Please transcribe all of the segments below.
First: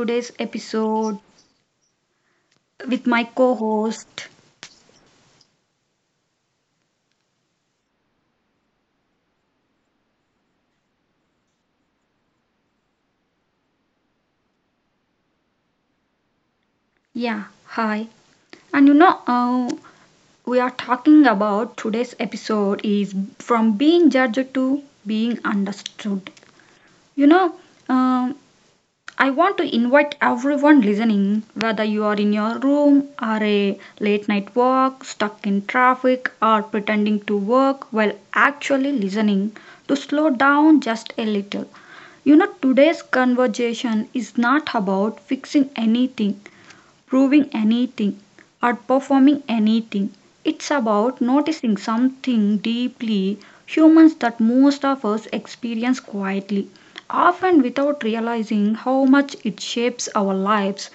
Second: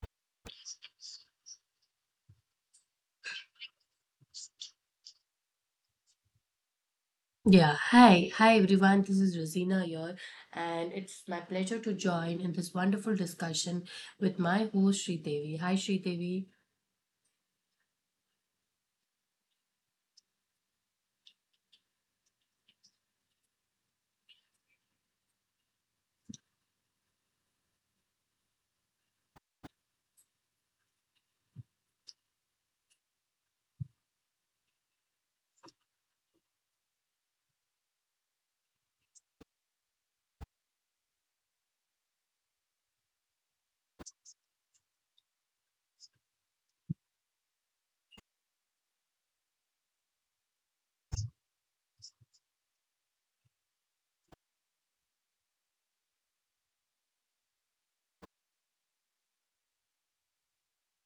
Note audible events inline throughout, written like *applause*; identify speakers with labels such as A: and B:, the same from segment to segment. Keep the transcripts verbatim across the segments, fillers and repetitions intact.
A: today's episode with my co-host.
B: Yeah, hi. Hi everyone. This is Rosina here and it's my pleasure to join in this wonderful discussion with my host Sri Devi. Hi Sri Devi.
A: Yeah, hi. And you know, uh, we are talking about today's episode is from being judged to being understood. You know, um I want to invite everyone listening, whether you are in your room or a late night walk, stuck in traffic, or pretending to work while actually listening, to slow down just a little. You know, today's conversation is not about fixing anything, proving anything or performing anything. It's about noticing something deeply humans that most of us experience quietly, often without realizing how much it shapes our lives.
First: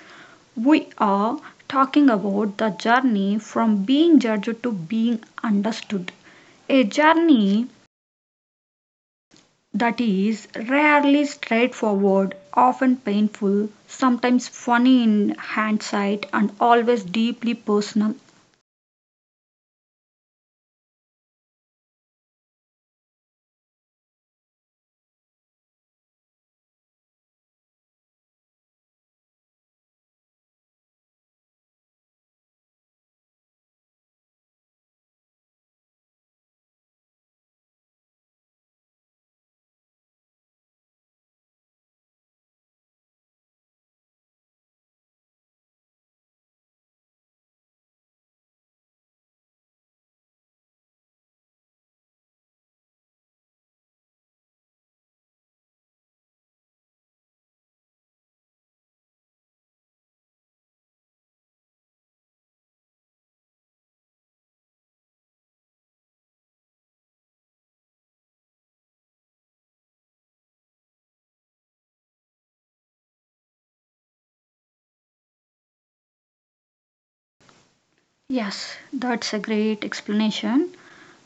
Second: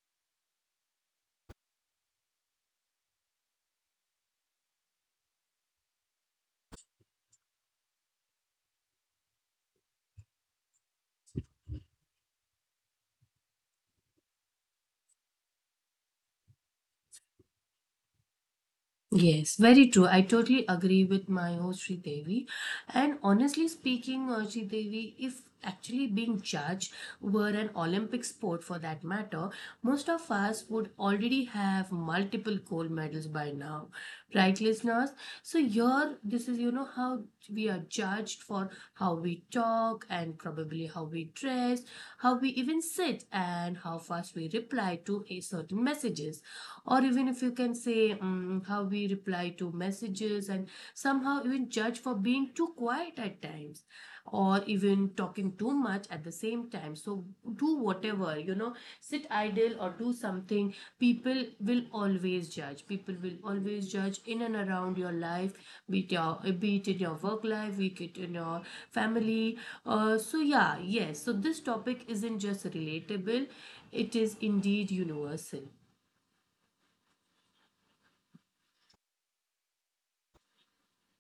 A: We are talking about the journey from being judged to being understood. A journey that is rarely straightforward, often painful, sometimes funny in hindsight, and always deeply personal.
B: Yes, very true. I totally agree with my host Sri Devi. And honestly speaking, uh, Sri Devi, if actually being judged were an Olympic sport for that matter, most of us would already have multiple gold medals by now, right, listeners? So here, this is you know how we are judged for how we talk and probably how we dress, how we even sit, and how fast we reply to a certain messages, or even if you can say mm, how we reply to messages, and somehow even judge for being too quiet at times or even talking too much at the same time. So do whatever, you know sit idle or do something. People will always judge. People will always judge in and around your life, be it your, be it in your work life, be it in your family. Uh, so yeah, yes, so this topic isn't just relatable, it is indeed universal.
A: Yes, that's a great explanation.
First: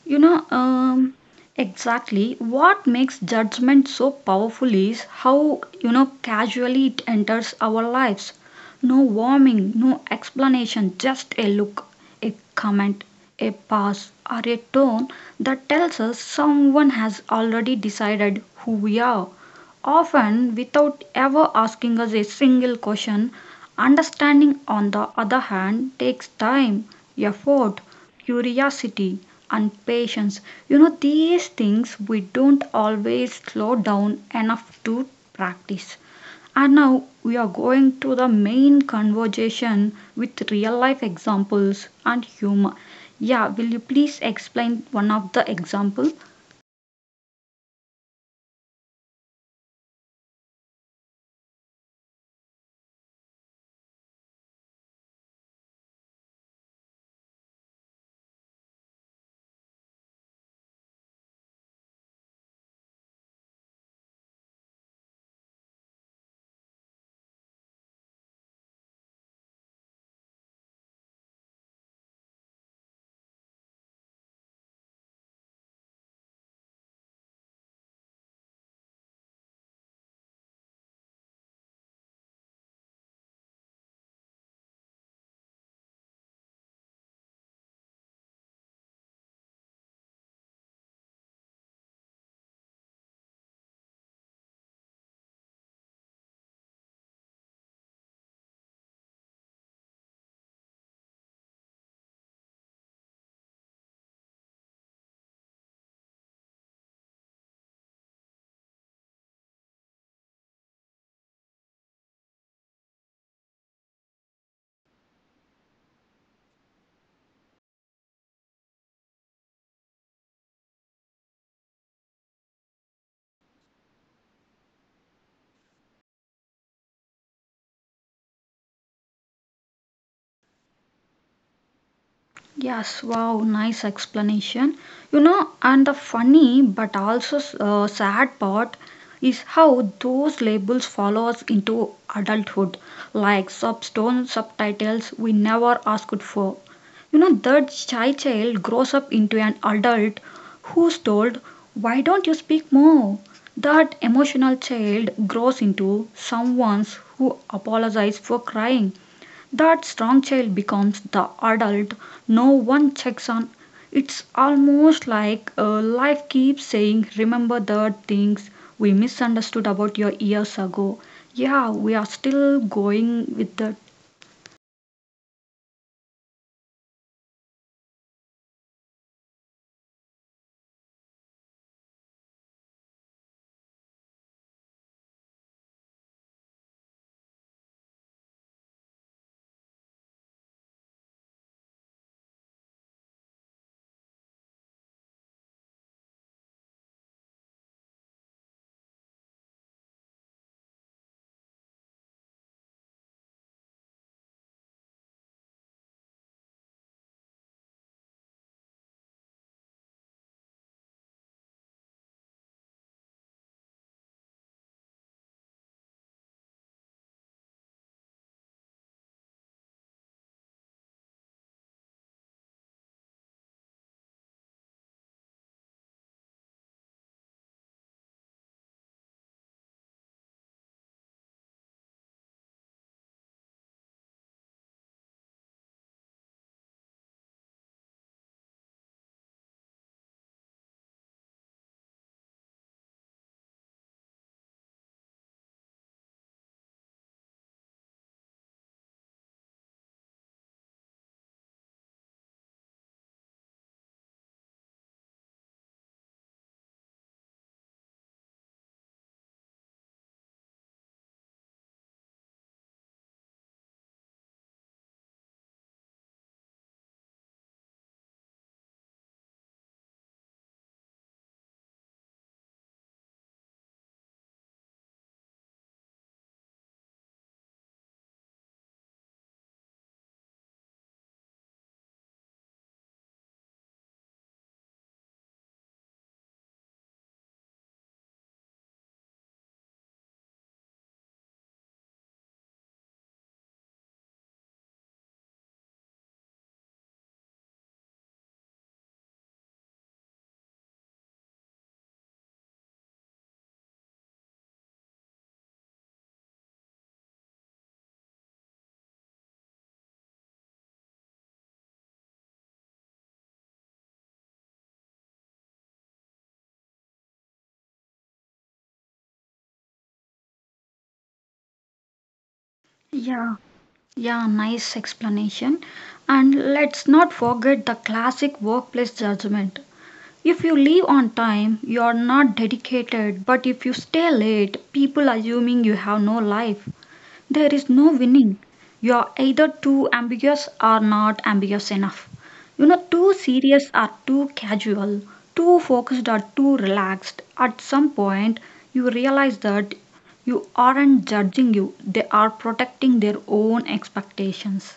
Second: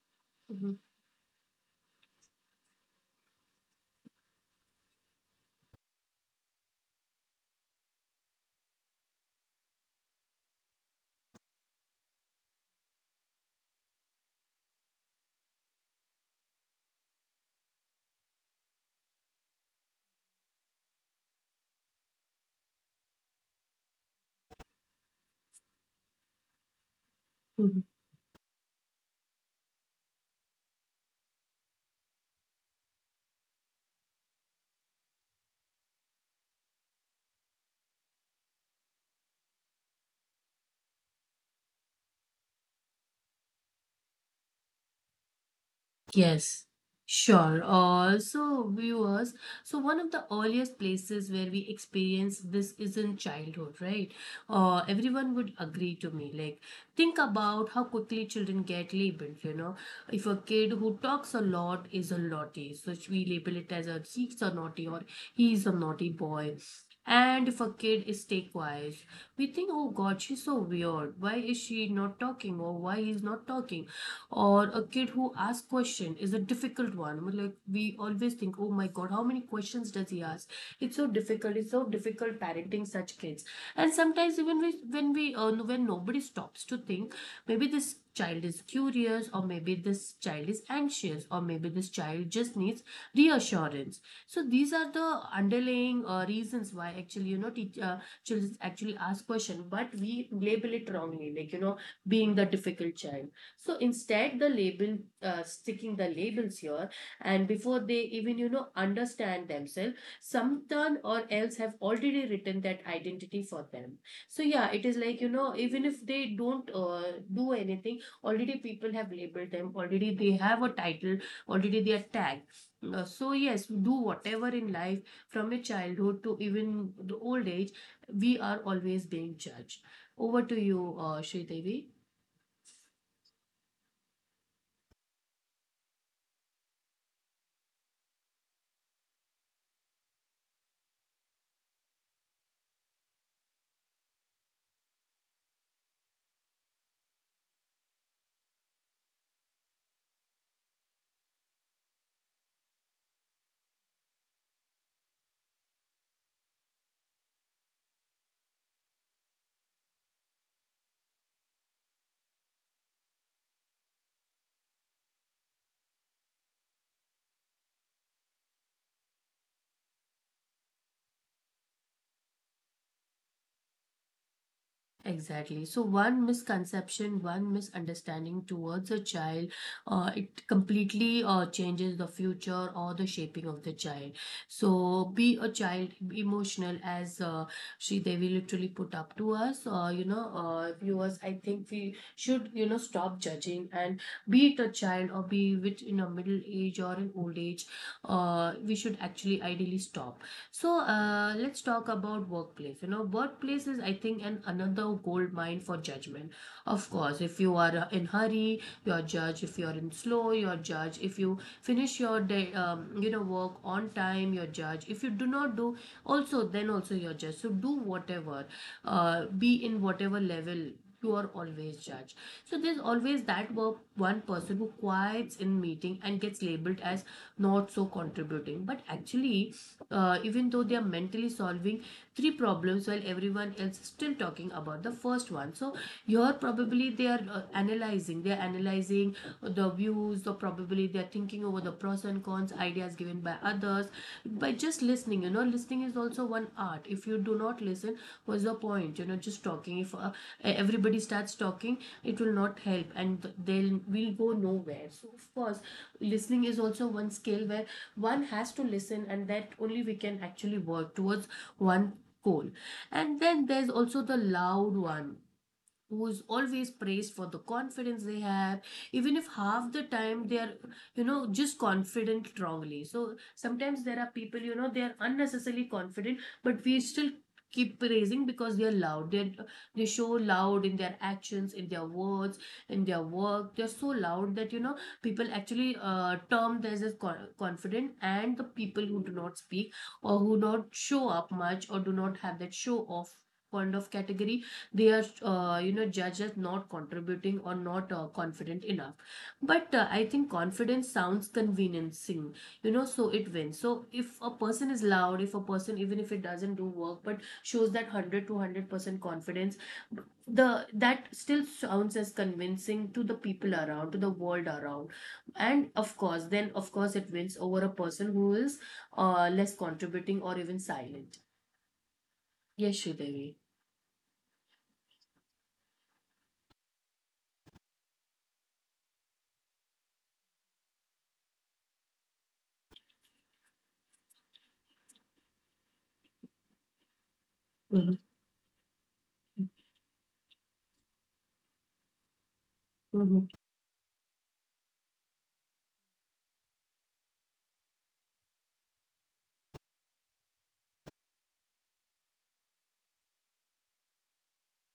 A: You know, um, exactly what makes judgment so powerful is how, you know, casually it enters our lives. No warming, no explanation, just a look, a comment, a pass, or a tone that tells us someone has already decided who we are often without ever asking us a single question. Understanding, on the other hand, takes time, effort,
B: Mhm.
A: curiosity, and patience. You know, these things we don't always slow down enough to practice. And now we are going to the main conversation with real life examples and humor. Yeah, will you please explain one of the example?
B: Yes, sure. Uh, so, viewers, so one of the earliest places where we experience this is in childhood, right? Uh, everyone would agree to me. Like, think about how quickly children get labeled, you know. If a kid who talks a lot is a naughty, so we label it as a he's a naughty, or he's a naughty boy. And if a kid is stay quiet, we think, oh God, she's so weird. Why is she not talking? Or why he's not talking? Or a kid who asks question is a difficult one. We like we always think, oh my god, how many questions does he ask? It's so difficult. It's so difficult parenting such kids. And sometimes even we, when we uh, no, when nobody stops to think maybe this child is curious, or maybe this child is anxious, or maybe this child just needs reassurance. So these are the underlying uh, reasons why actually you know teach, uh, children actually ask question, but we label it wrongly, like you know being the difficult child. So instead, the label uh, sticking the labels here, and before they even you know understand themselves, sometime or else have already written that identity for them. So yeah, it is like you know even if they don't uh, do anything, already people have labeled them. Already they have a title. Already they are tagged. Uh, so yes, we do whatever in life, from a childhood to even the old age, we are always being judged. Over to you, uh, Sri Devi.
A: Yes, wow, nice explanation. You know, and the funny but also uh, sad part is how those labels follow us into adulthood, like substone subtitles we never asked for. You know, that shy child grows up into an adult who's told, "Why don't you speak more?" That emotional child grows into someone who apologizes for crying, that strong child becomes the adult no one checks on. It's almost like uh, life keeps saying, "Remember the things we misunderstood about your years ago." Yeah, we are still going with that.
B: Exactly. So one misconception, one misunderstanding towards a child, uh, it completely uh, changes the future or the shaping of the child. So be a child, be emotional, as uh, Sri Devi literally put up to us. Uh, you know, uh, viewers, I think we should you know stop judging, and be it a child or be it in a middle age or an old age, uh, we should actually ideally stop. So uh, let's talk about workplace. You know, workplace is I think an another gold mine for judgment. Of course, if you are uh, in hurry, you're judged. If you're in slow, you're judged. If you finish your day, um, you know, work on time, you're judged. If you do not do, also then also you're judged. So do whatever, uh, be in whatever level. You are always judged. So there's always that work, one person who quiets in meeting and gets labeled as not so contributing. But actually, uh, even though they are mentally solving three problems while everyone else is still talking about the first one. So you're probably they are uh, analyzing, they're analyzing the views, or probably they're thinking over the pros and cons ideas given by others, by just listening. You know, listening is also one art. If you do not listen, what's the point, you know just talking? If uh, everybody starts talking, it will not help, and they'll we'll go nowhere. So of course, listening is also one skill where one has to listen, and that only we can actually work towards one coal. And then there's also the loud one who's always praised for the confidence they have, even if half the time they are you know just confident wrongly. So sometimes there are people, you know, they are unnecessarily confident, but we still keep praising, because they are loud. They they show loud in their actions, in their words, in their work. They're so loud that, you know, people actually uh, term them as con- confident, and the people who do not speak, or who not show up much, or do not have that show off kind of category, they are, uh, you know, judged as not contributing or not uh, confident enough. But uh, I think confidence sounds conveniencing, you know, so it wins. So if a person is loud, if a person even if it doesn't do work but shows that one hundred to one hundred percent confidence, the that still sounds as convincing to the people around, to the world around. And of course, then of course it wins over a person who is uh, less contributing or even silent. Yes, Devi.
A: Yeah, yeah, nice explanation. And let's not forget the classic workplace judgment. If you leave on time, you are not dedicated, but if you stay late, people assuming you have no life. There is no winning. You are either too ambiguous or not ambiguous enough. You know, too serious or too casual, too focused or too relaxed. At some point, you realize that you aren't judging you, they are protecting their own expectations.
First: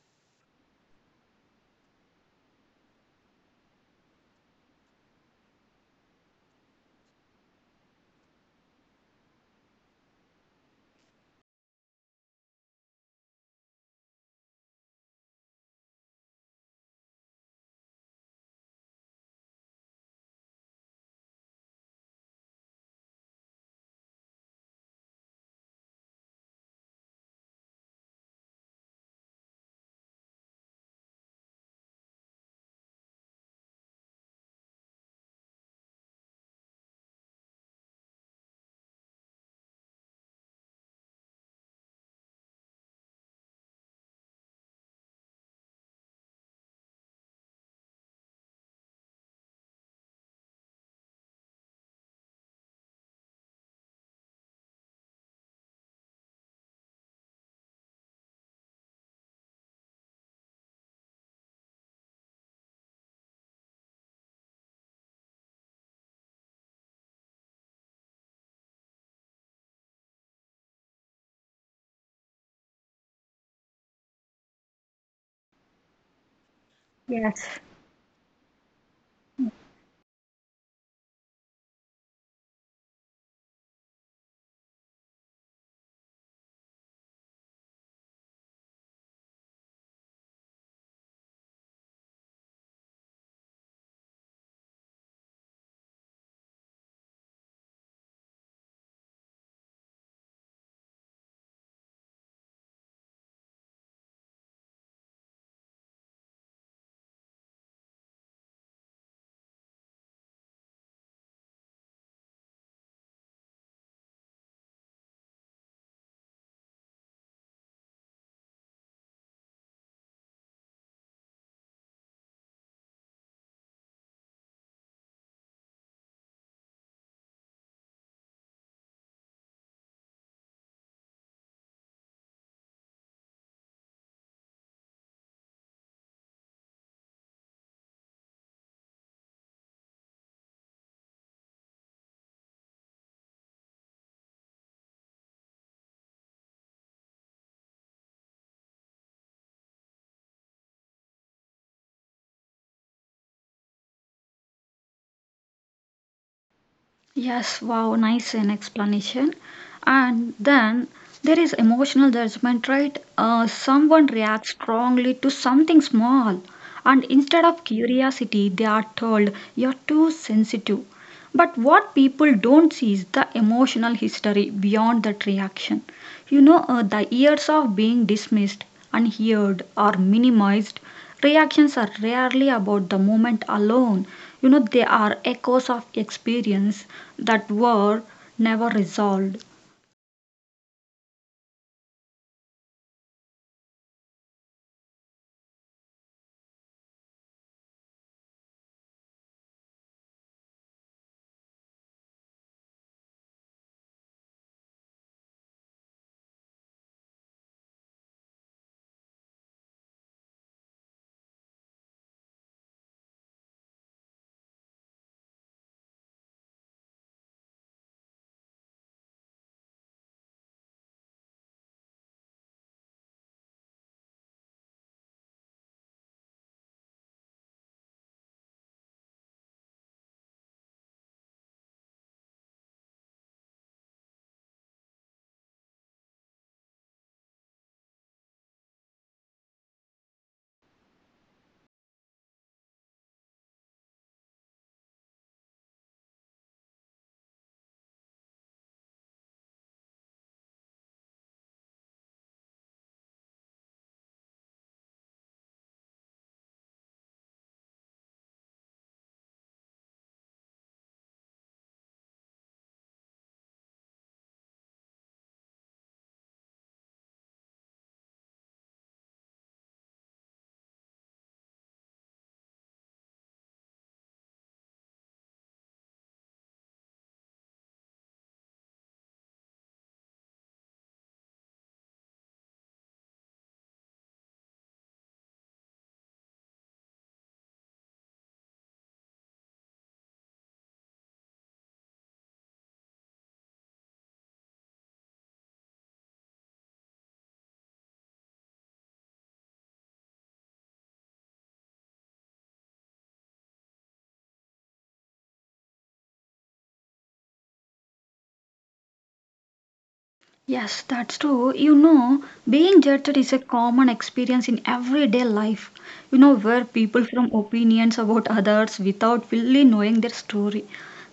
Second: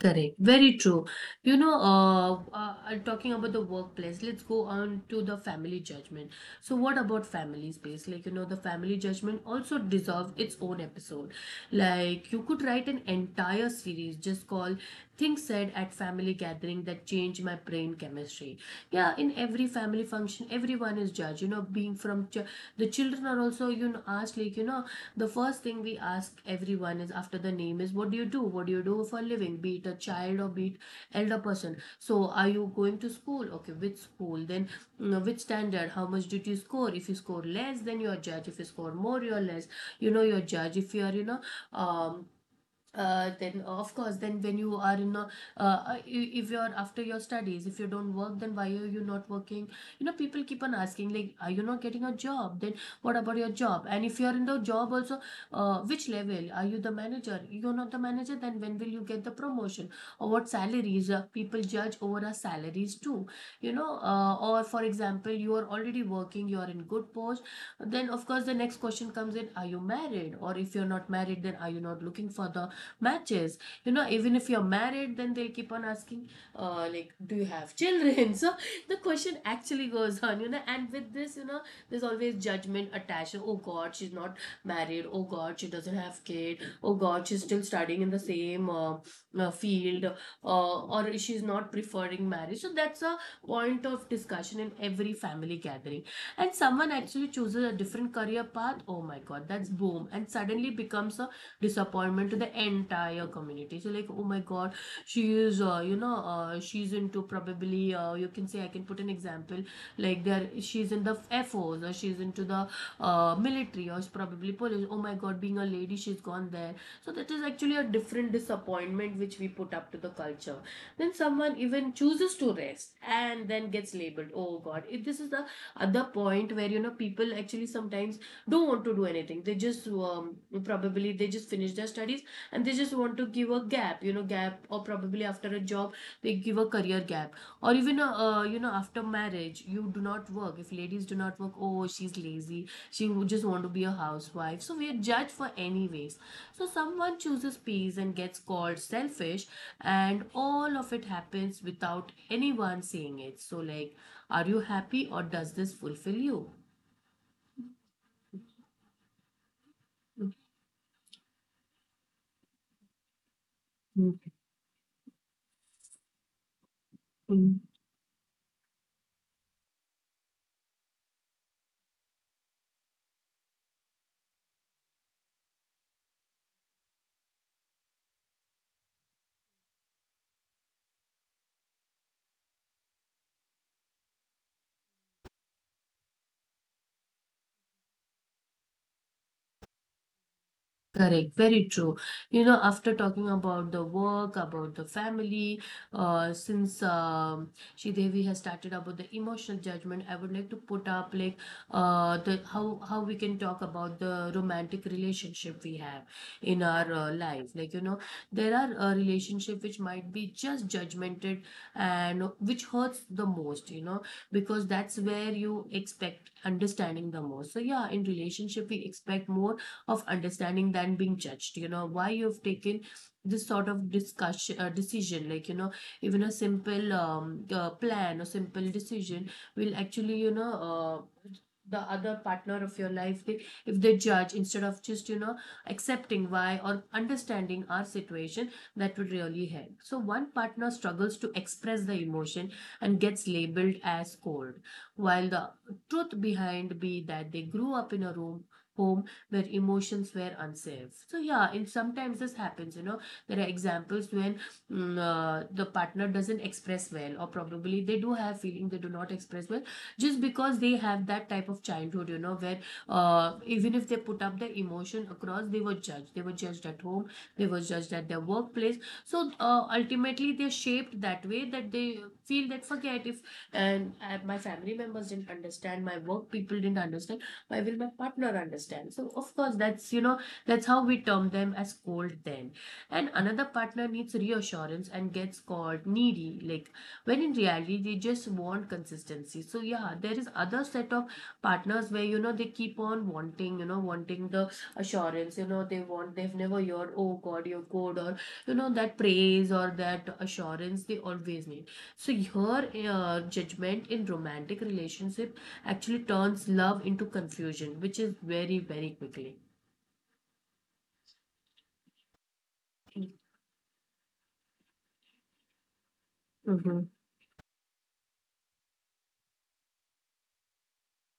B: Correct. Very true. You know, uh, uh, uh, talking about the workplace, let's go on to the family judgment. So, what about family space? Like, you know, the family judgment also deserved its own episode. Like, you could write an entire series just called Things Said at Family Gathering That Changed My Brain Chemistry. Yeah, in every family function, everyone is judged. You know, being from ch- the children are also, you know, asked, like, you know, the first thing we ask everyone is after the name is, what do you do? What do you do for a living? Be it a child or be it elder person. So are you going to school? Okay, which school? Then you know, which standard? How much did you score? If you score less, then you're judged. If you score more, you're less. You know, you're judged. If you are, you know, um uh, then uh, of course then when you are in a uh, uh, i- if you're after your studies, if you don't work, then why are you not working? You know, people keep on asking, like, are you not getting a job? Then what about your job? And if you're in the job also, uh, which level are you, the manager? You're not the manager? Then when will you get the promotion? Or what salaries? Uh, people judge over our salaries too, you know. Uh, or for example, you are already working, you're in good post, then of course the next question comes in, are you married? Or if you're not married, then are you not looking for the matches? You know, even if you're married, then they'll keep on asking, uh, like, do you
A: Yes.
B: have children? *laughs* So the question actually goes on, you know, and with this, you know, there's always judgment attached. Oh god, she's not married. Oh god, she doesn't have kid. Oh god, she's still studying in the same uh, uh, field. Uh, or she's not preferring marriage. So that's a point of discussion in every family gathering. And someone actually chooses a different career path, oh my god, that's boom, and suddenly becomes a disappointment to the entire community. So like, oh my god, she is, uh, you know, uh, she's into probably, uh, you can say I can put an example, like there she's in the air force, or she's into the uh, military, or she's probably police. Oh my god, being a lady, she's gone there. So that is actually a different disappointment which we put up to the culture. Then someone even chooses to rest and then gets labeled, oh god, if this is the other point where, you know, people actually sometimes don't want to do anything. They just um, probably they just finish their studies, and they just want to give a gap, you know, gap, or probably after a job they give a career gap. Or even a, uh, you know, after marriage you do not work, if ladies do not work, oh she's lazy, she would just want to be a housewife. So we are judged for anyways. So someone chooses peace and gets called selfish, and all of it happens without anyone saying it. So like, are you happy, or does this fulfill you?
A: Yes, wow, nice an explanation. And then there is emotional judgment, right? Uh, someone reacts strongly to something small, and instead
B: Mm.
A: of curiosity, they are told you're too sensitive. But what people don't see is the emotional history beyond that reaction. You know, uh, the years of being dismissed, unheard, or minimized, reactions are rarely about the moment alone. You know, they are echoes of experience that were never resolved.
B: Correct, very true. You know, after talking about the work, about the family, uh, since um, Sri Devi has started about the emotional judgment, I would like to put up, like, uh, the how how we can talk about the romantic relationship we have in our uh, life. Like, you know, there are a relationship which might be just judgmented and which hurts the most. You know, because that's where you expect understanding the most. So yeah, in relationship we expect more of understanding than being judged, you know, why you've taken this sort of discussion uh, decision like you know, even a simple um, uh, plan or simple decision will actually you know uh, the other partner of your life, they, if they judge instead of just, you know, accepting why or understanding our situation, that would really help. So one partner struggles to express the emotion and gets labeled as cold, while the truth behind be that they grew up in a room home where emotions were unsafe. So yeah, and sometimes this happens, you know, there are examples when mm, uh, the partner doesn't express well, or probably they do have feeling, they do not express well just because they have that type of childhood, you know, where uh, even if they put up their emotion across, they were judged, they were judged at home, they were judged at their workplace. So uh, ultimately they're shaped that way, that they feel that forget if and uh, my family members didn't understand, my work people didn't understand, why will my partner understand? So of course, that's you know, that's how we term them as cold then. And another partner needs reassurance and gets called needy, like when in reality they just want consistency. So yeah, there is other set of partners where, you know, they keep on wanting, you know, wanting the assurance. You know, they want, they've never heard, oh god, you're good, or you know, that praise or that assurance, they always need. So your uh, judgment in romantic relationship actually turns love into confusion, which is very, very quickly.
A: Yes, that's true. You know, being judged is a common experience in everyday life. You know, where
B: Mm-hmm.
A: people form opinions about others without fully knowing their story.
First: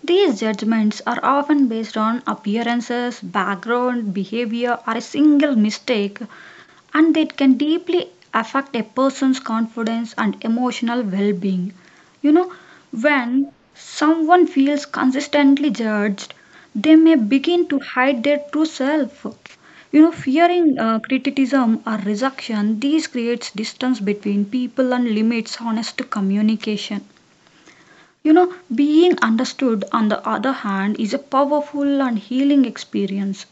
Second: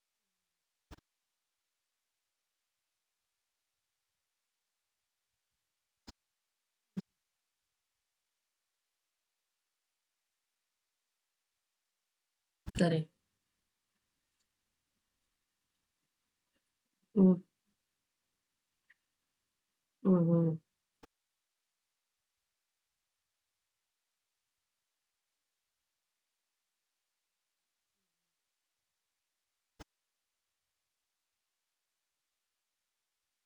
A: These judgments are often based on appearances, background, behavior, or a single mistake and it can deeply affect a person's confidence and emotional well being. You know,
B: Correct.
A: when someone feels consistently judged, they may begin to hide their true self. You know,
B: Mm-hmm.
A: fearing uh, criticism or rejection, these creates distance between people and limits honest communication. You know, being understood, on the other hand, is a powerful and healing experience.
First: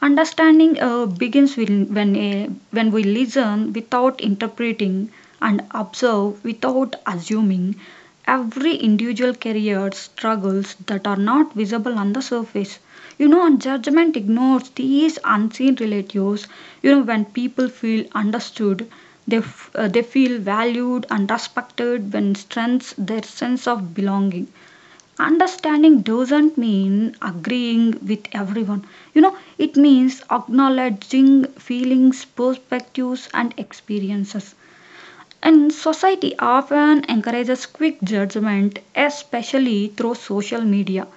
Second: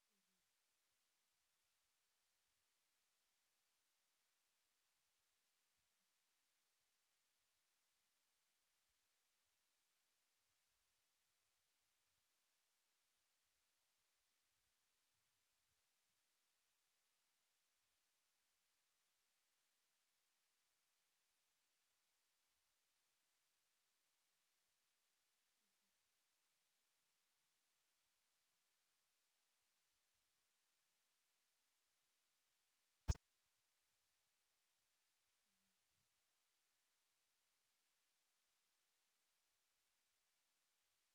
A: Understanding uh, begins when, when, a, when we listen without interpreting and observe without assuming every individual carrier struggles that are not visible on the surface. You know, and judgment ignores these unseen relatives. You know, when people feel understood, they, f- uh, they feel valued and respected when strengthens their sense of belonging. Understanding doesn't mean agreeing with everyone. You know, it means acknowledging feelings, perspectives, and experiences. And society often encourages quick judgment, especially through social media,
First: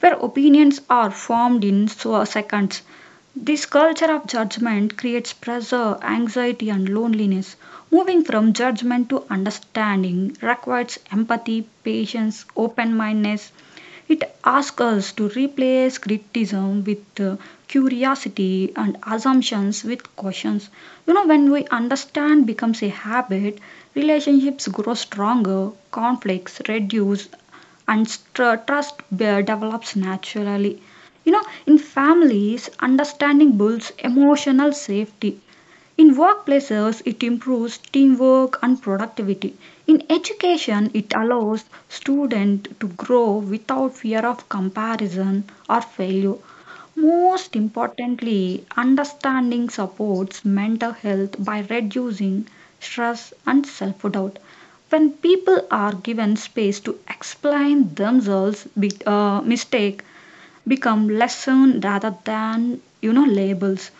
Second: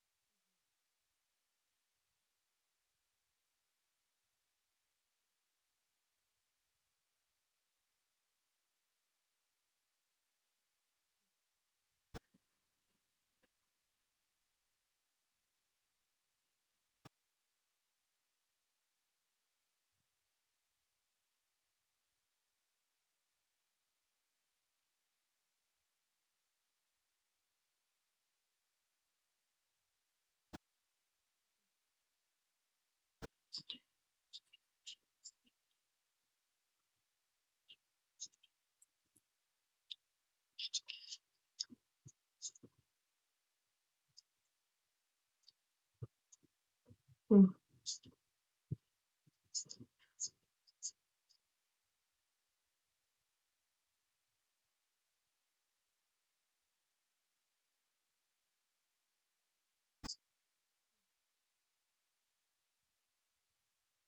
A: where opinions are formed in so- seconds. This culture of judgment creates pressure, anxiety, and loneliness. Moving from judgment to understanding requires empathy, patience, open mindedness, it asks us to replace criticism with uh, curiosity and assumptions with cautions. You know, when we understand becomes a habit, relationships grow stronger, conflicts reduce, and str- trust be- develops naturally. You know, in families, understanding builds emotional safety. In workplaces, it improves teamwork and productivity. In education, it allows students to grow without fear of comparison or failure.
B: Mm-hmm.
A: Most importantly, understanding supports mental health by reducing stress and self doubt. When people are given space to explain themselves, be- uh, mistake become lesson rather than you know labels.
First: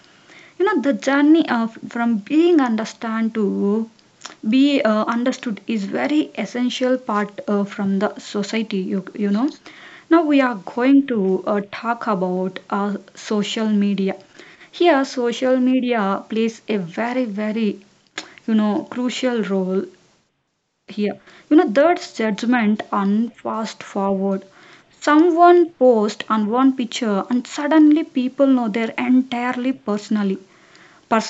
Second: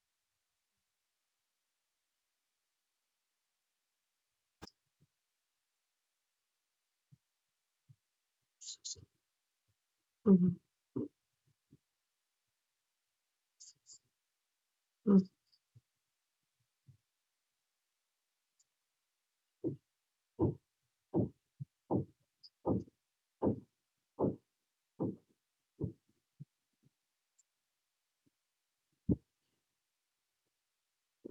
A: You know the journey of from being understand to be uh, understood is very essential part uh, from the society you, you know now we are going to uh, talk about uh, social media. Here social media plays a very very you know crucial role here you know that's judgment and fast forward someone post on one picture and suddenly people know their entirely personally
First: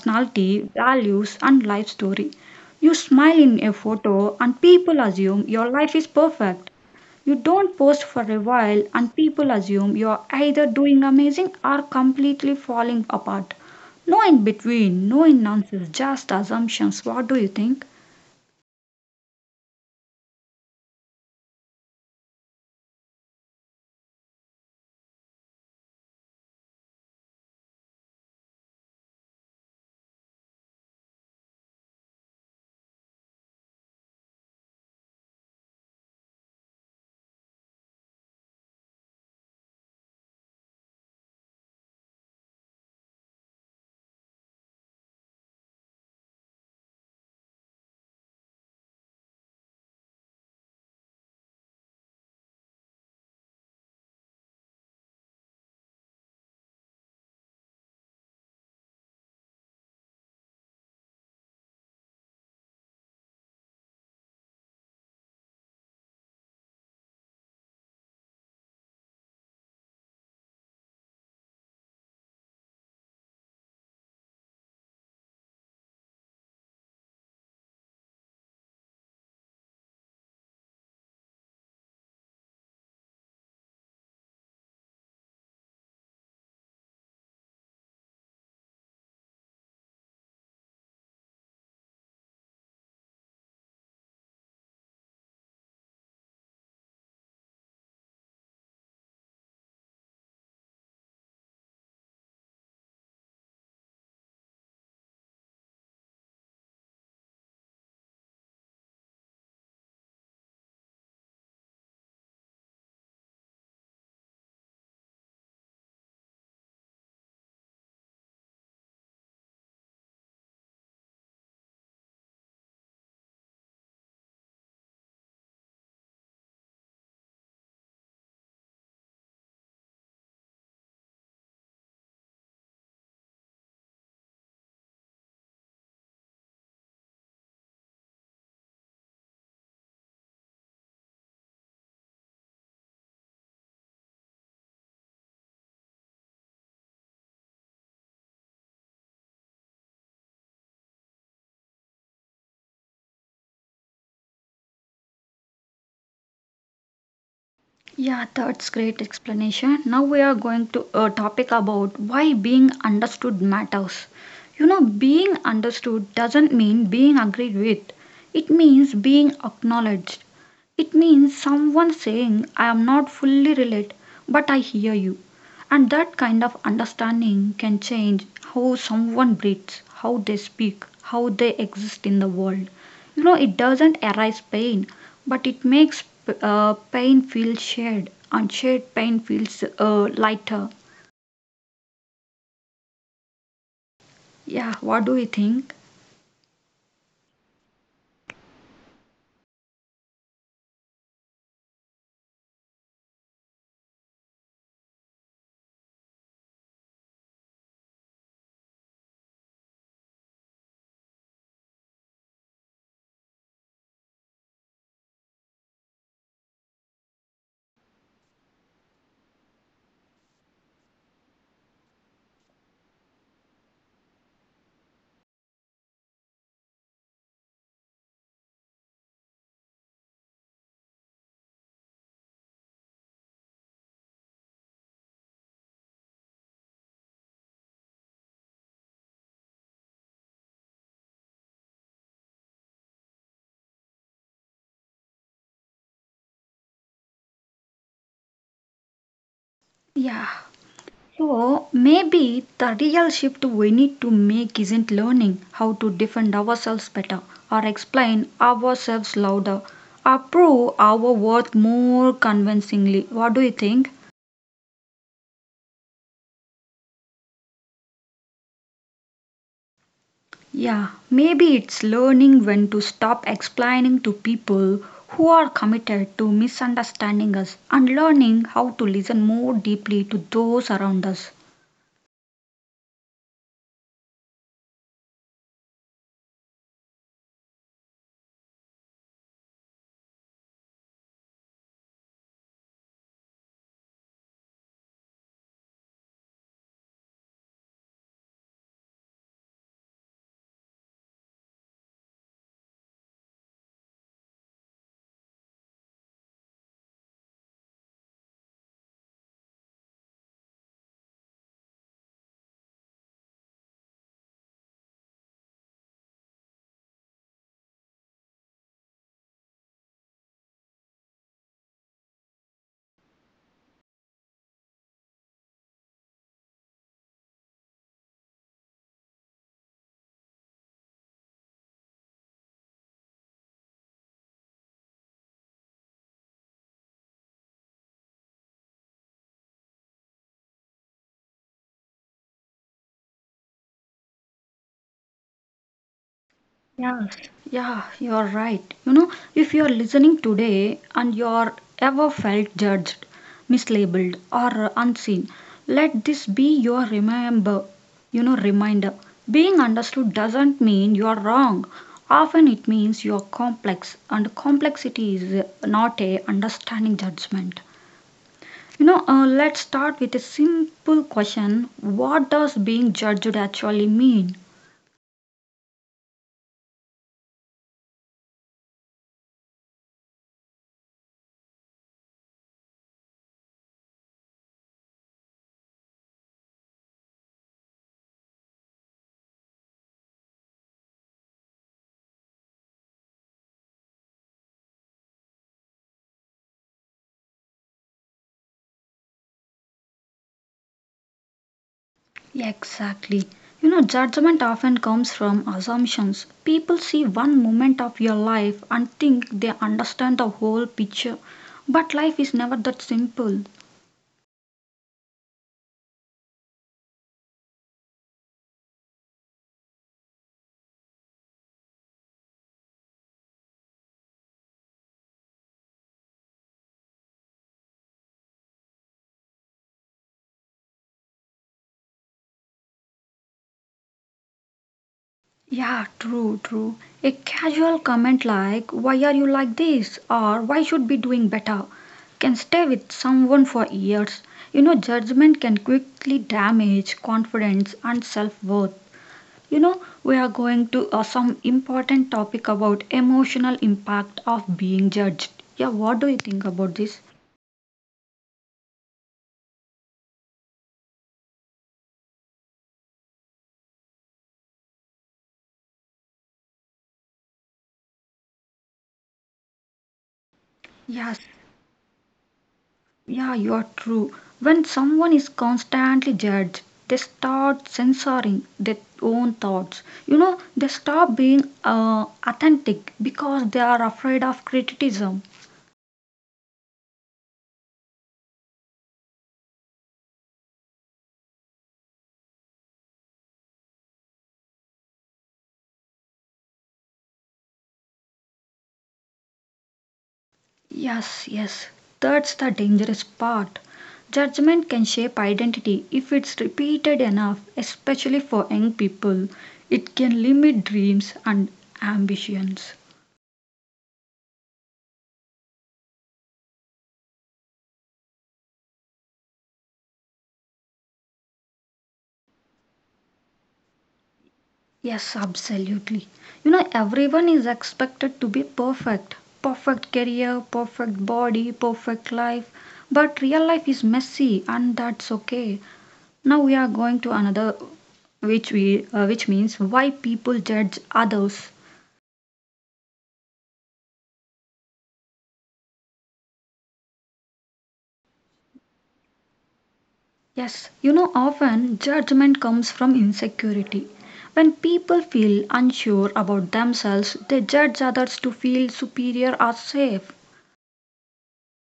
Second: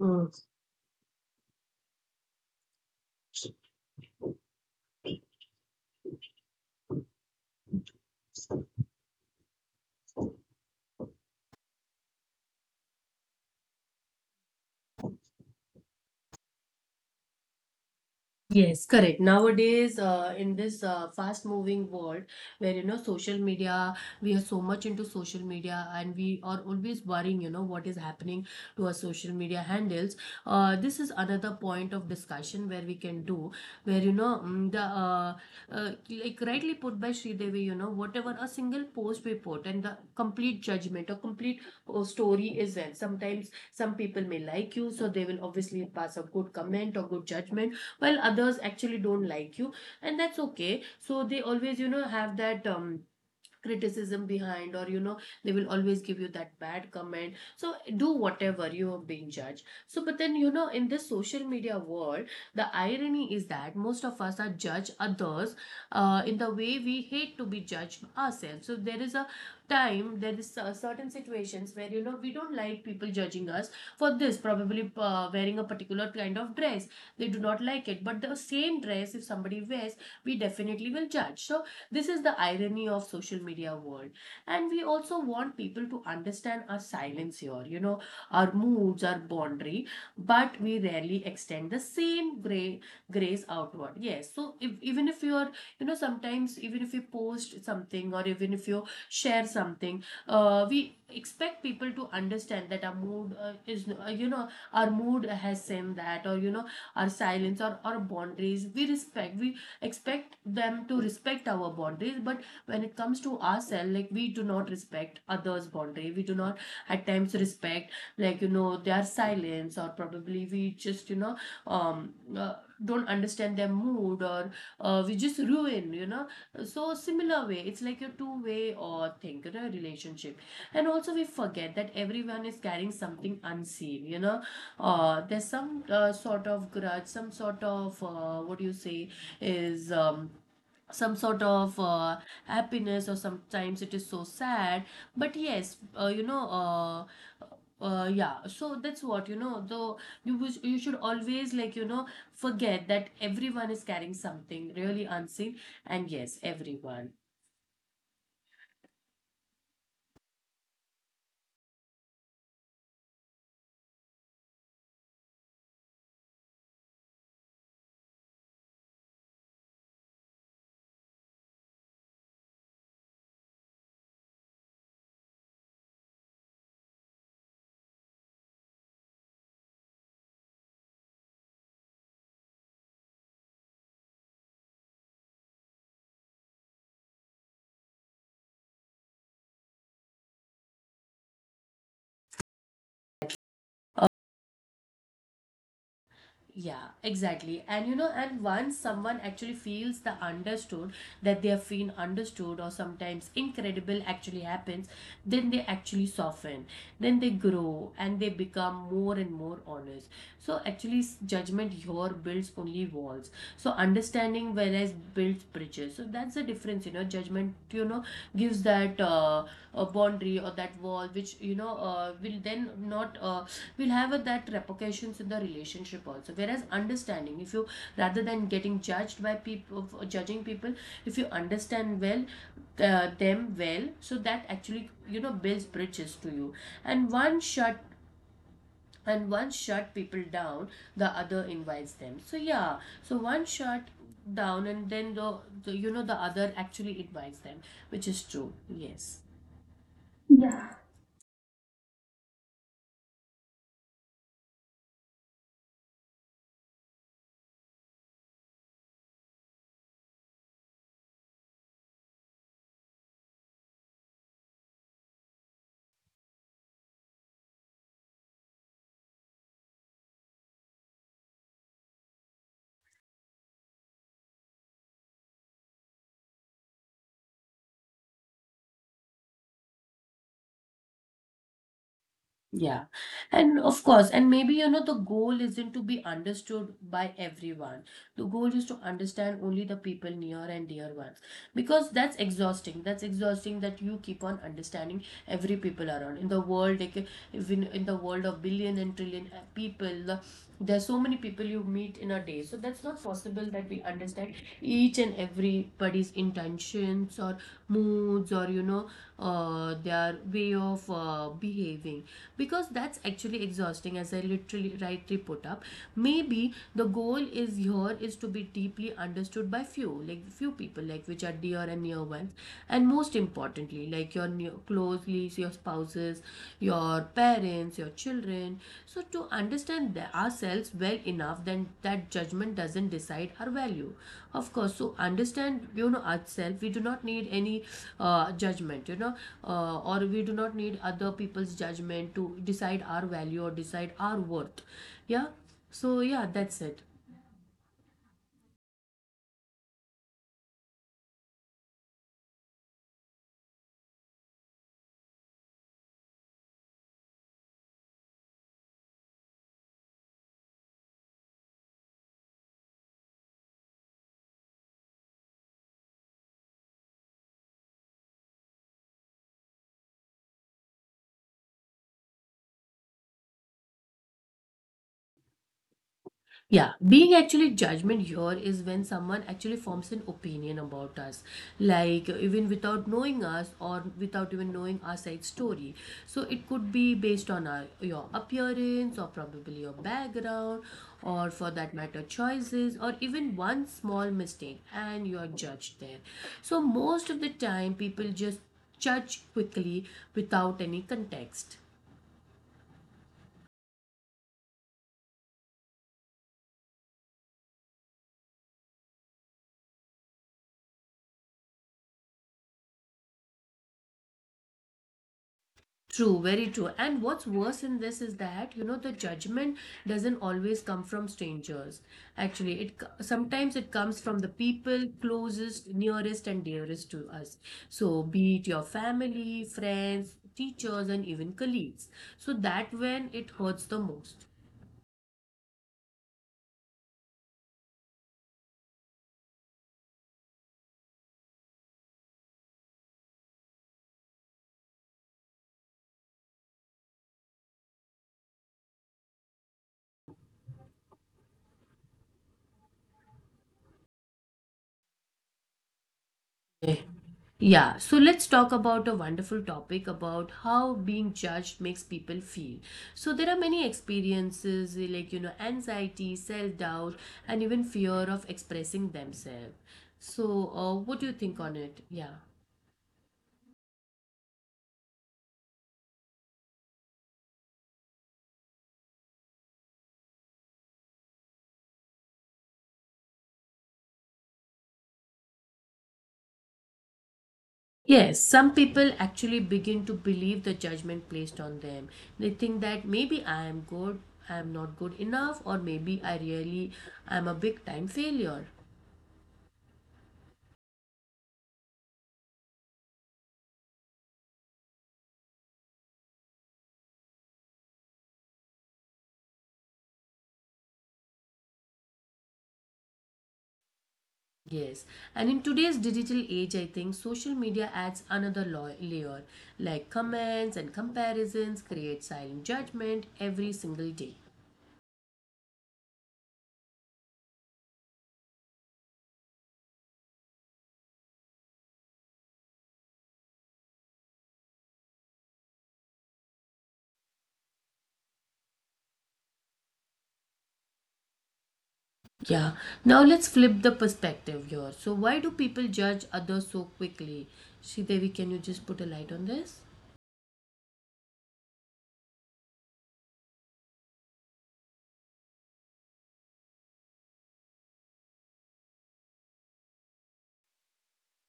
B: Mm-hmm.
A: values, and life story. You smile in a photo, and people assume your life is perfect. You don't post for a while, and people assume you're either doing amazing or completely falling apart. No in between, no in nonsense, just assumptions. What do you think?
B: Yes, correct. Nowadays, uh, in this uh, fast-moving world, where you know social media, we are so much into social media, and we are always worrying, you know, what is happening to our social media handles. Uh, this is another point of discussion where we can do, where you know mm, the uh, uh, like rightly put by Sridevi, you know, whatever a single post we put and the complete judgment or complete uh, story is there. Sometimes some people may like you, so they will obviously pass a good comment or good judgment, while others actually don't like you, and that's okay. So they always, you know, have that um criticism behind, or you know, they will always give you that bad comment. So do whatever, you are being judged. So but then you know, in this social media world, the irony is that most of us are judge others uh, in the way we hate to be judged ourselves. So there is a time, there is uh, certain situations where you know we don't like people judging us for this, probably uh, wearing a particular kind of dress they do not like it, but the same dress if somebody wears, we definitely will judge. So this is the irony of social media world. And we also want people to understand our silence here, you know, our moods, our boundary, but we rarely extend the same gray grace outward. Yes, so if, even if you're, you know, sometimes even if you post something or even if you share something, uh, we expect people to understand that our mood uh, is uh, you know, our mood has same that, or you know, our silence or our boundaries we respect, we expect them to respect our boundaries, but when it comes to ourselves, like, we do not respect others boundary, we do not at times respect, like you know, their silence, or probably we just, you know, um uh, don't understand their mood, or uh, we just ruin, you know. So similar way, it's like a two way or thing, you know, relationship. And also we forget that everyone is carrying something unseen, you know, uh, there's some uh, sort of grudge, some sort of uh, what do you say, is um, some sort of uh, happiness, or sometimes it is so sad. But yes, uh, you know uh, uh, uh, yeah, so that's what, you know, though you wish, you should always, like you know, forget that everyone is carrying something really unseen. And yes, everyone.
A: Yeah, that's great explanation. Now we are going to a topic about why being understood matters. You know, being understood doesn't mean being agreed with. It means being acknowledged. It means someone saying, "I am not fully relate, but I hear you." And that kind of understanding can change how someone breathes, how they speak, how they exist in the world. You know, it doesn't erase pain, but it makes uh, pain feel shared, and shared pain feels uh, lighter. Yeah, what do you think?
B: Yeah, exactly. And you know, and once someone actually feels the understood, that they have been understood, or sometimes incredible actually happens, then they actually soften, then they grow, and they become more and more honest. So actually, s- judgment here builds only walls. So, understanding whereas builds bridges. So that's the difference, you know. Judgment, you know, gives that uh, a boundary or that wall, which, you know, uh, will then not. Uh, will have a, that repercussions in the relationship also, whereas understanding, if you, rather than getting judged by people, judging people, if you understand well uh, them well, so that actually, you know, builds bridges to you. and one shut and one shut people down, the other invites them. So yeah, so one shut down and then the, the you know, the other actually invites them, which is true. Yes.
A: Yeah.
B: Yeah.
A: So maybe the real shift we need to make isn't learning how to defend ourselves better or explain ourselves louder or prove our worth more convincingly. What do you think? Yeah, maybe it's learning when to stop explaining to people who are committed to misunderstanding us and learning how to listen more deeply to those around us.
B: Yeah, and of course, and maybe you know, the goal isn't to be understood by everyone. The goal is to understand only the people near and dear ones, because that's exhausting. That's exhausting, that you keep on understanding every people around in the world, like uh, even in the world of billion and trillion uh, people. the- There's so many people you meet in a day, so that's not possible that we understand each and everybody's intentions, or moods, or you know, uh, their way of uh, behaving, because that's actually exhausting. As I literally rightly put up, maybe the goal is here is to be deeply understood by few, like few people, like which are dear and near ones, and most importantly, like your near, closely, your spouses, your parents, your children. So to understand the- ourselves well enough, then that judgment doesn't decide our value. Of course, so understand, you know, ourselves, we do not need any uh, judgment, you know, uh, or we do not need other people's judgment to decide our value or decide our worth. Yeah, so yeah, that's it.
A: Yeah, you're right. You know, if you're listening today and you're ever felt judged, mislabeled, or unseen, let this be your remember, you know, reminder. Being understood doesn't mean you're wrong. Often it means you're complex, and complexity is not a understanding judgment. You know, uh, let's start with a simple question. What does being judged actually mean?
B: Yeah, being actually judgment here is when someone actually forms an opinion about us, like uh, even without knowing us, or without even knowing our side story. So it could be based on our, your appearance, or probably your background, or for that matter choices, or even one small mistake, and you're judged there. So most of the time people just judge quickly without any context.
A: Exactly. You know, judgment often comes from assumptions. People see one moment of your life and think they understand the whole picture. But life is never that simple.
B: True, very true. And what's worse in this is that, you know, the judgment doesn't always come from strangers. Actually, it co- sometimes it comes from the people closest, nearest and dearest to us. So, be it your family, friends, teachers and even colleagues. So that when it hurts the most.
A: Yeah, true, true. A casual comment like, "Why are you like this?" or "Why should be doing better?" can stay with someone for years. You know, judgment can quickly damage confidence and self worth. You know, we are going to uh, some important topic about emotional impact of being judged. Yeah, what do you think about this?
B: Okay. Yeah, so let's talk about a wonderful topic about how being judged makes people feel. So there are many experiences eh, like you know, anxiety, self-doubt, and even fear of expressing themselves. So
A: Yes,
B: uh, what do you think on it? Yeah.
A: yeah, you are true. When someone is constantly judged, they start censoring their own thoughts. You know, they stop being uh, authentic because they are afraid of criticism.
B: Yes, some people actually begin to believe the judgment placed on them. They think that maybe I am good, I am not good enough, or maybe I really am a big time failure.
A: Yes, yes, that's the dangerous part. Judgment can shape identity if it's repeated enough, especially for young people. It can limit dreams and ambitions.
B: Yes, and in today's digital age, I think social media adds another lo- layer, like comments and comparisons create silent judgment every single day.
A: Yes, absolutely. You know, everyone is expected to be perfect, perfect career, perfect body, perfect life. But real life is messy, and that's okay. Now we are going to another, which we, uh, which means why people judge others.
B: Yeah, now let's flip the perspective here. So, why do people judge others so quickly? Sridevi, can you just put a light on this?
A: Yes, you know, often judgment comes from insecurity. When people feel unsure about themselves, they judge others to feel superior or safe.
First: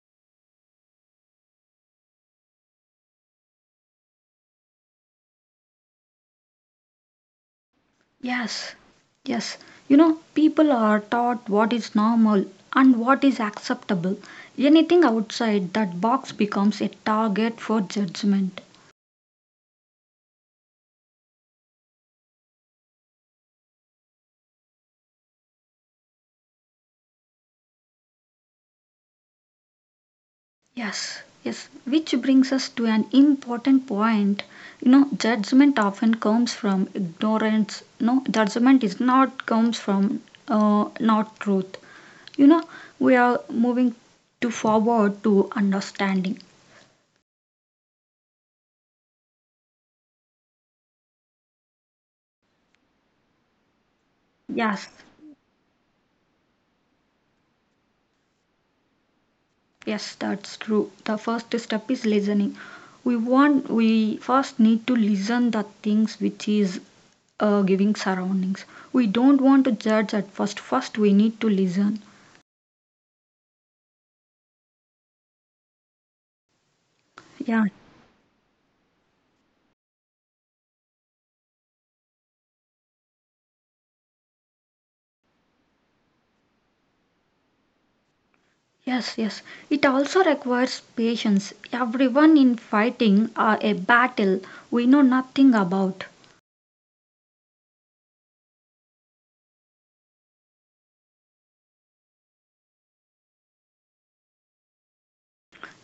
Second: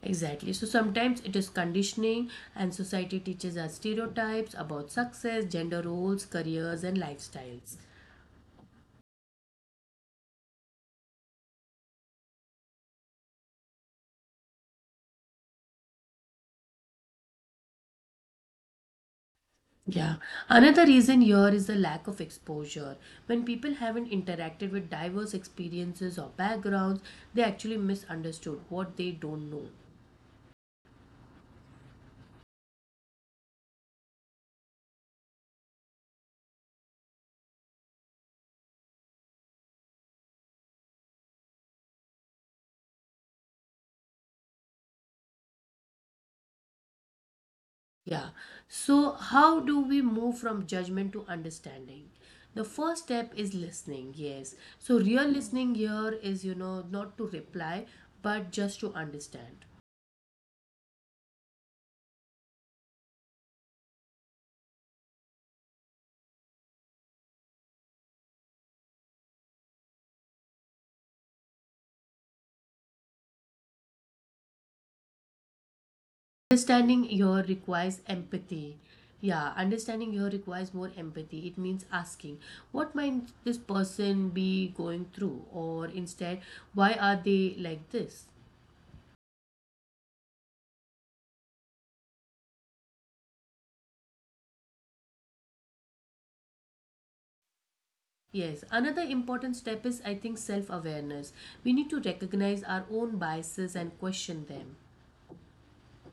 B: Exactly. So sometimes it is conditioning, and society teaches us stereotypes about success, gender roles, careers, and lifestyles.
A: Yes, yes, you know, people are taught what is normal and what is acceptable. Anything outside that box becomes a target for judgment.
B: Yeah, another reason here is the lack of exposure. When people haven't interacted with diverse experiences or backgrounds, they actually misunderstood what they don't know.
A: Yes, yes, which brings us to an important point. You know, judgment often comes from ignorance. No, judgment is not comes from uh, not truth. You know, we are moving to forward to understanding.
B: Yeah, so how do we move from judgment to understanding? The first step is listening, yes. So,
A: Yes,
B: real listening here is, you know, not to reply, but just to understand.
A: yes, that's true. The first step is listening. We want we first need to listen the things which is uh, giving surroundings. We don't want to judge at first. First, we need to listen.
B: Understanding here
A: Yeah.
B: requires empathy. Yeah, understanding here requires more empathy. It means asking, what might this person be going through? Or instead, why are they like this?
A: Yes, yes. It also requires patience. Everyone in fighting uh, a battle we know nothing about.
B: Yes, another important step is, I think, self awareness. We need to recognize our own biases and question them.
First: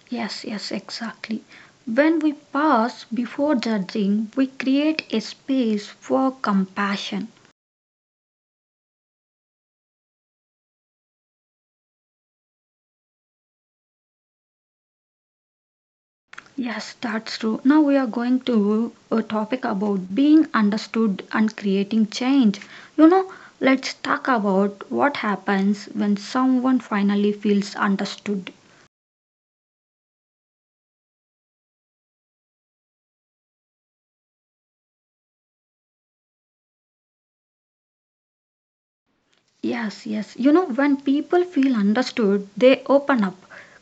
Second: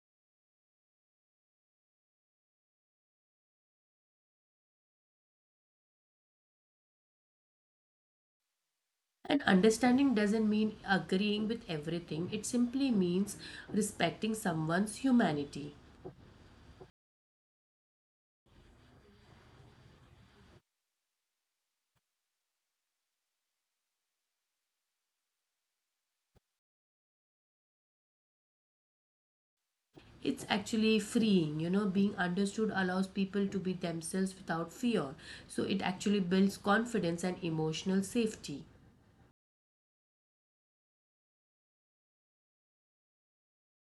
A: Yes, yes, exactly. When we pause before judging, we create a space for compassion.
B: And understanding doesn't mean agreeing with everything, it simply means respecting someone's humanity.
A: Yes, that's true. Now we are going to a topic about being understood and creating change. You know, let's talk about what happens when someone finally feels understood.
B: It's actually freeing, you know, being understood allows people to be themselves without fear. So it actually builds confidence and emotional safety.
A: Yes, yes. You know, when people feel understood, they open up.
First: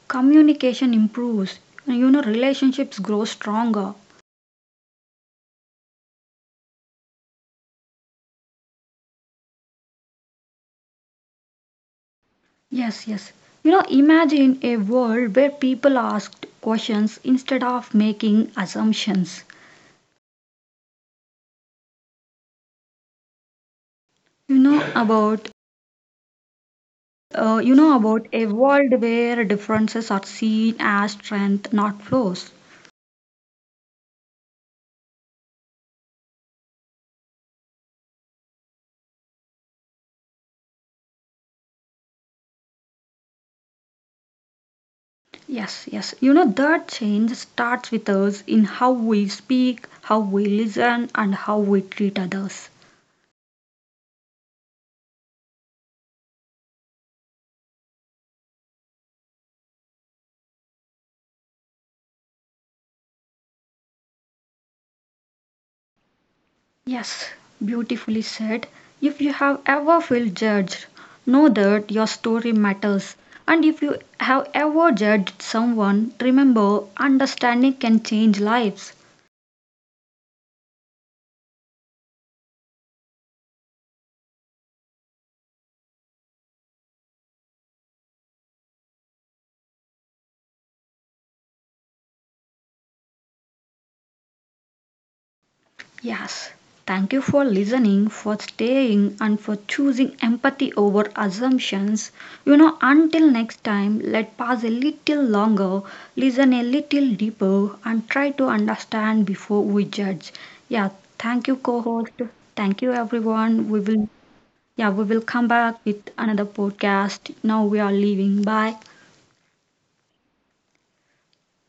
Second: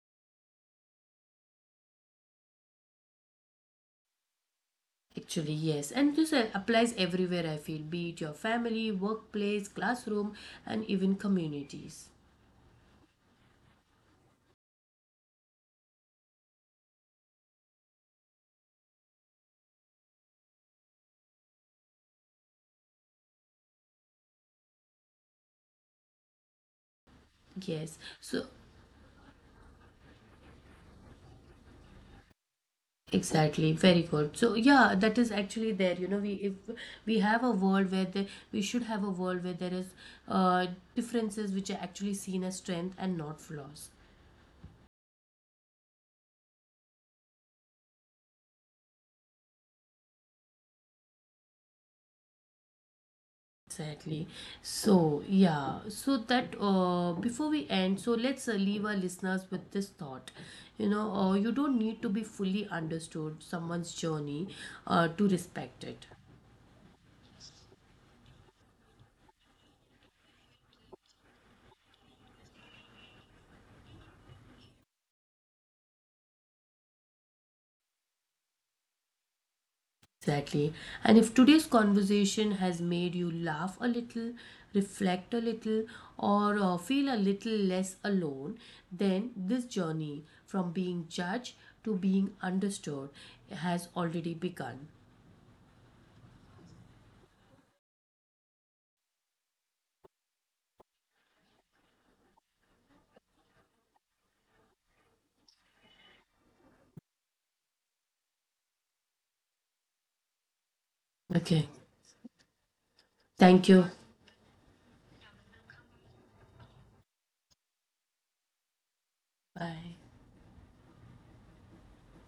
A: Communication improves. You know, relationships grow stronger.
B: Actually, yes. And this uh, applies everywhere, I feel, be it your family, workplace, classroom, and even communities.
A: Yes, yes. You know, imagine a world where people asked questions instead of making assumptions. You know about uh, you know
B: Yes.
A: about a
B: So
A: world where differences are seen as strength, not flaws.
B: exactly, very good. So yeah, that is actually there, you know, we if we have a world where the, we should have a world where there is uh, differences which are actually seen as strength and not flaws.
A: Yes, yes. You know that change starts with us in how we speak, how we listen, and how we treat others.
B: Exactly. So yeah, so that uh, before we end, so let's uh, leave our listeners with this thought. You know, uh, you don't need to be fully understood someone's journey uh, to respect it.
A: Yes, beautifully said. If you have ever felt judged, know that your story matters. And if you have ever judged someone, remember understanding can change lives.
B: Exactly. And if today's conversation has made you laugh a little, reflect a little, or uh, feel a little less alone, then this journey from being judged to being understood has already begun.
A: Yes. Thank you for listening, for staying, and for choosing empathy over assumptions. You know, until next time, let pause a little longer, listen a little deeper, and try to understand before we judge. Yeah, thank you,
B: Okay.
A: co host. Thank you,
B: Thank
A: everyone. We
B: you.
A: will, yeah, we will come back with another podcast. Now we are leaving. Bye.
B: Bye.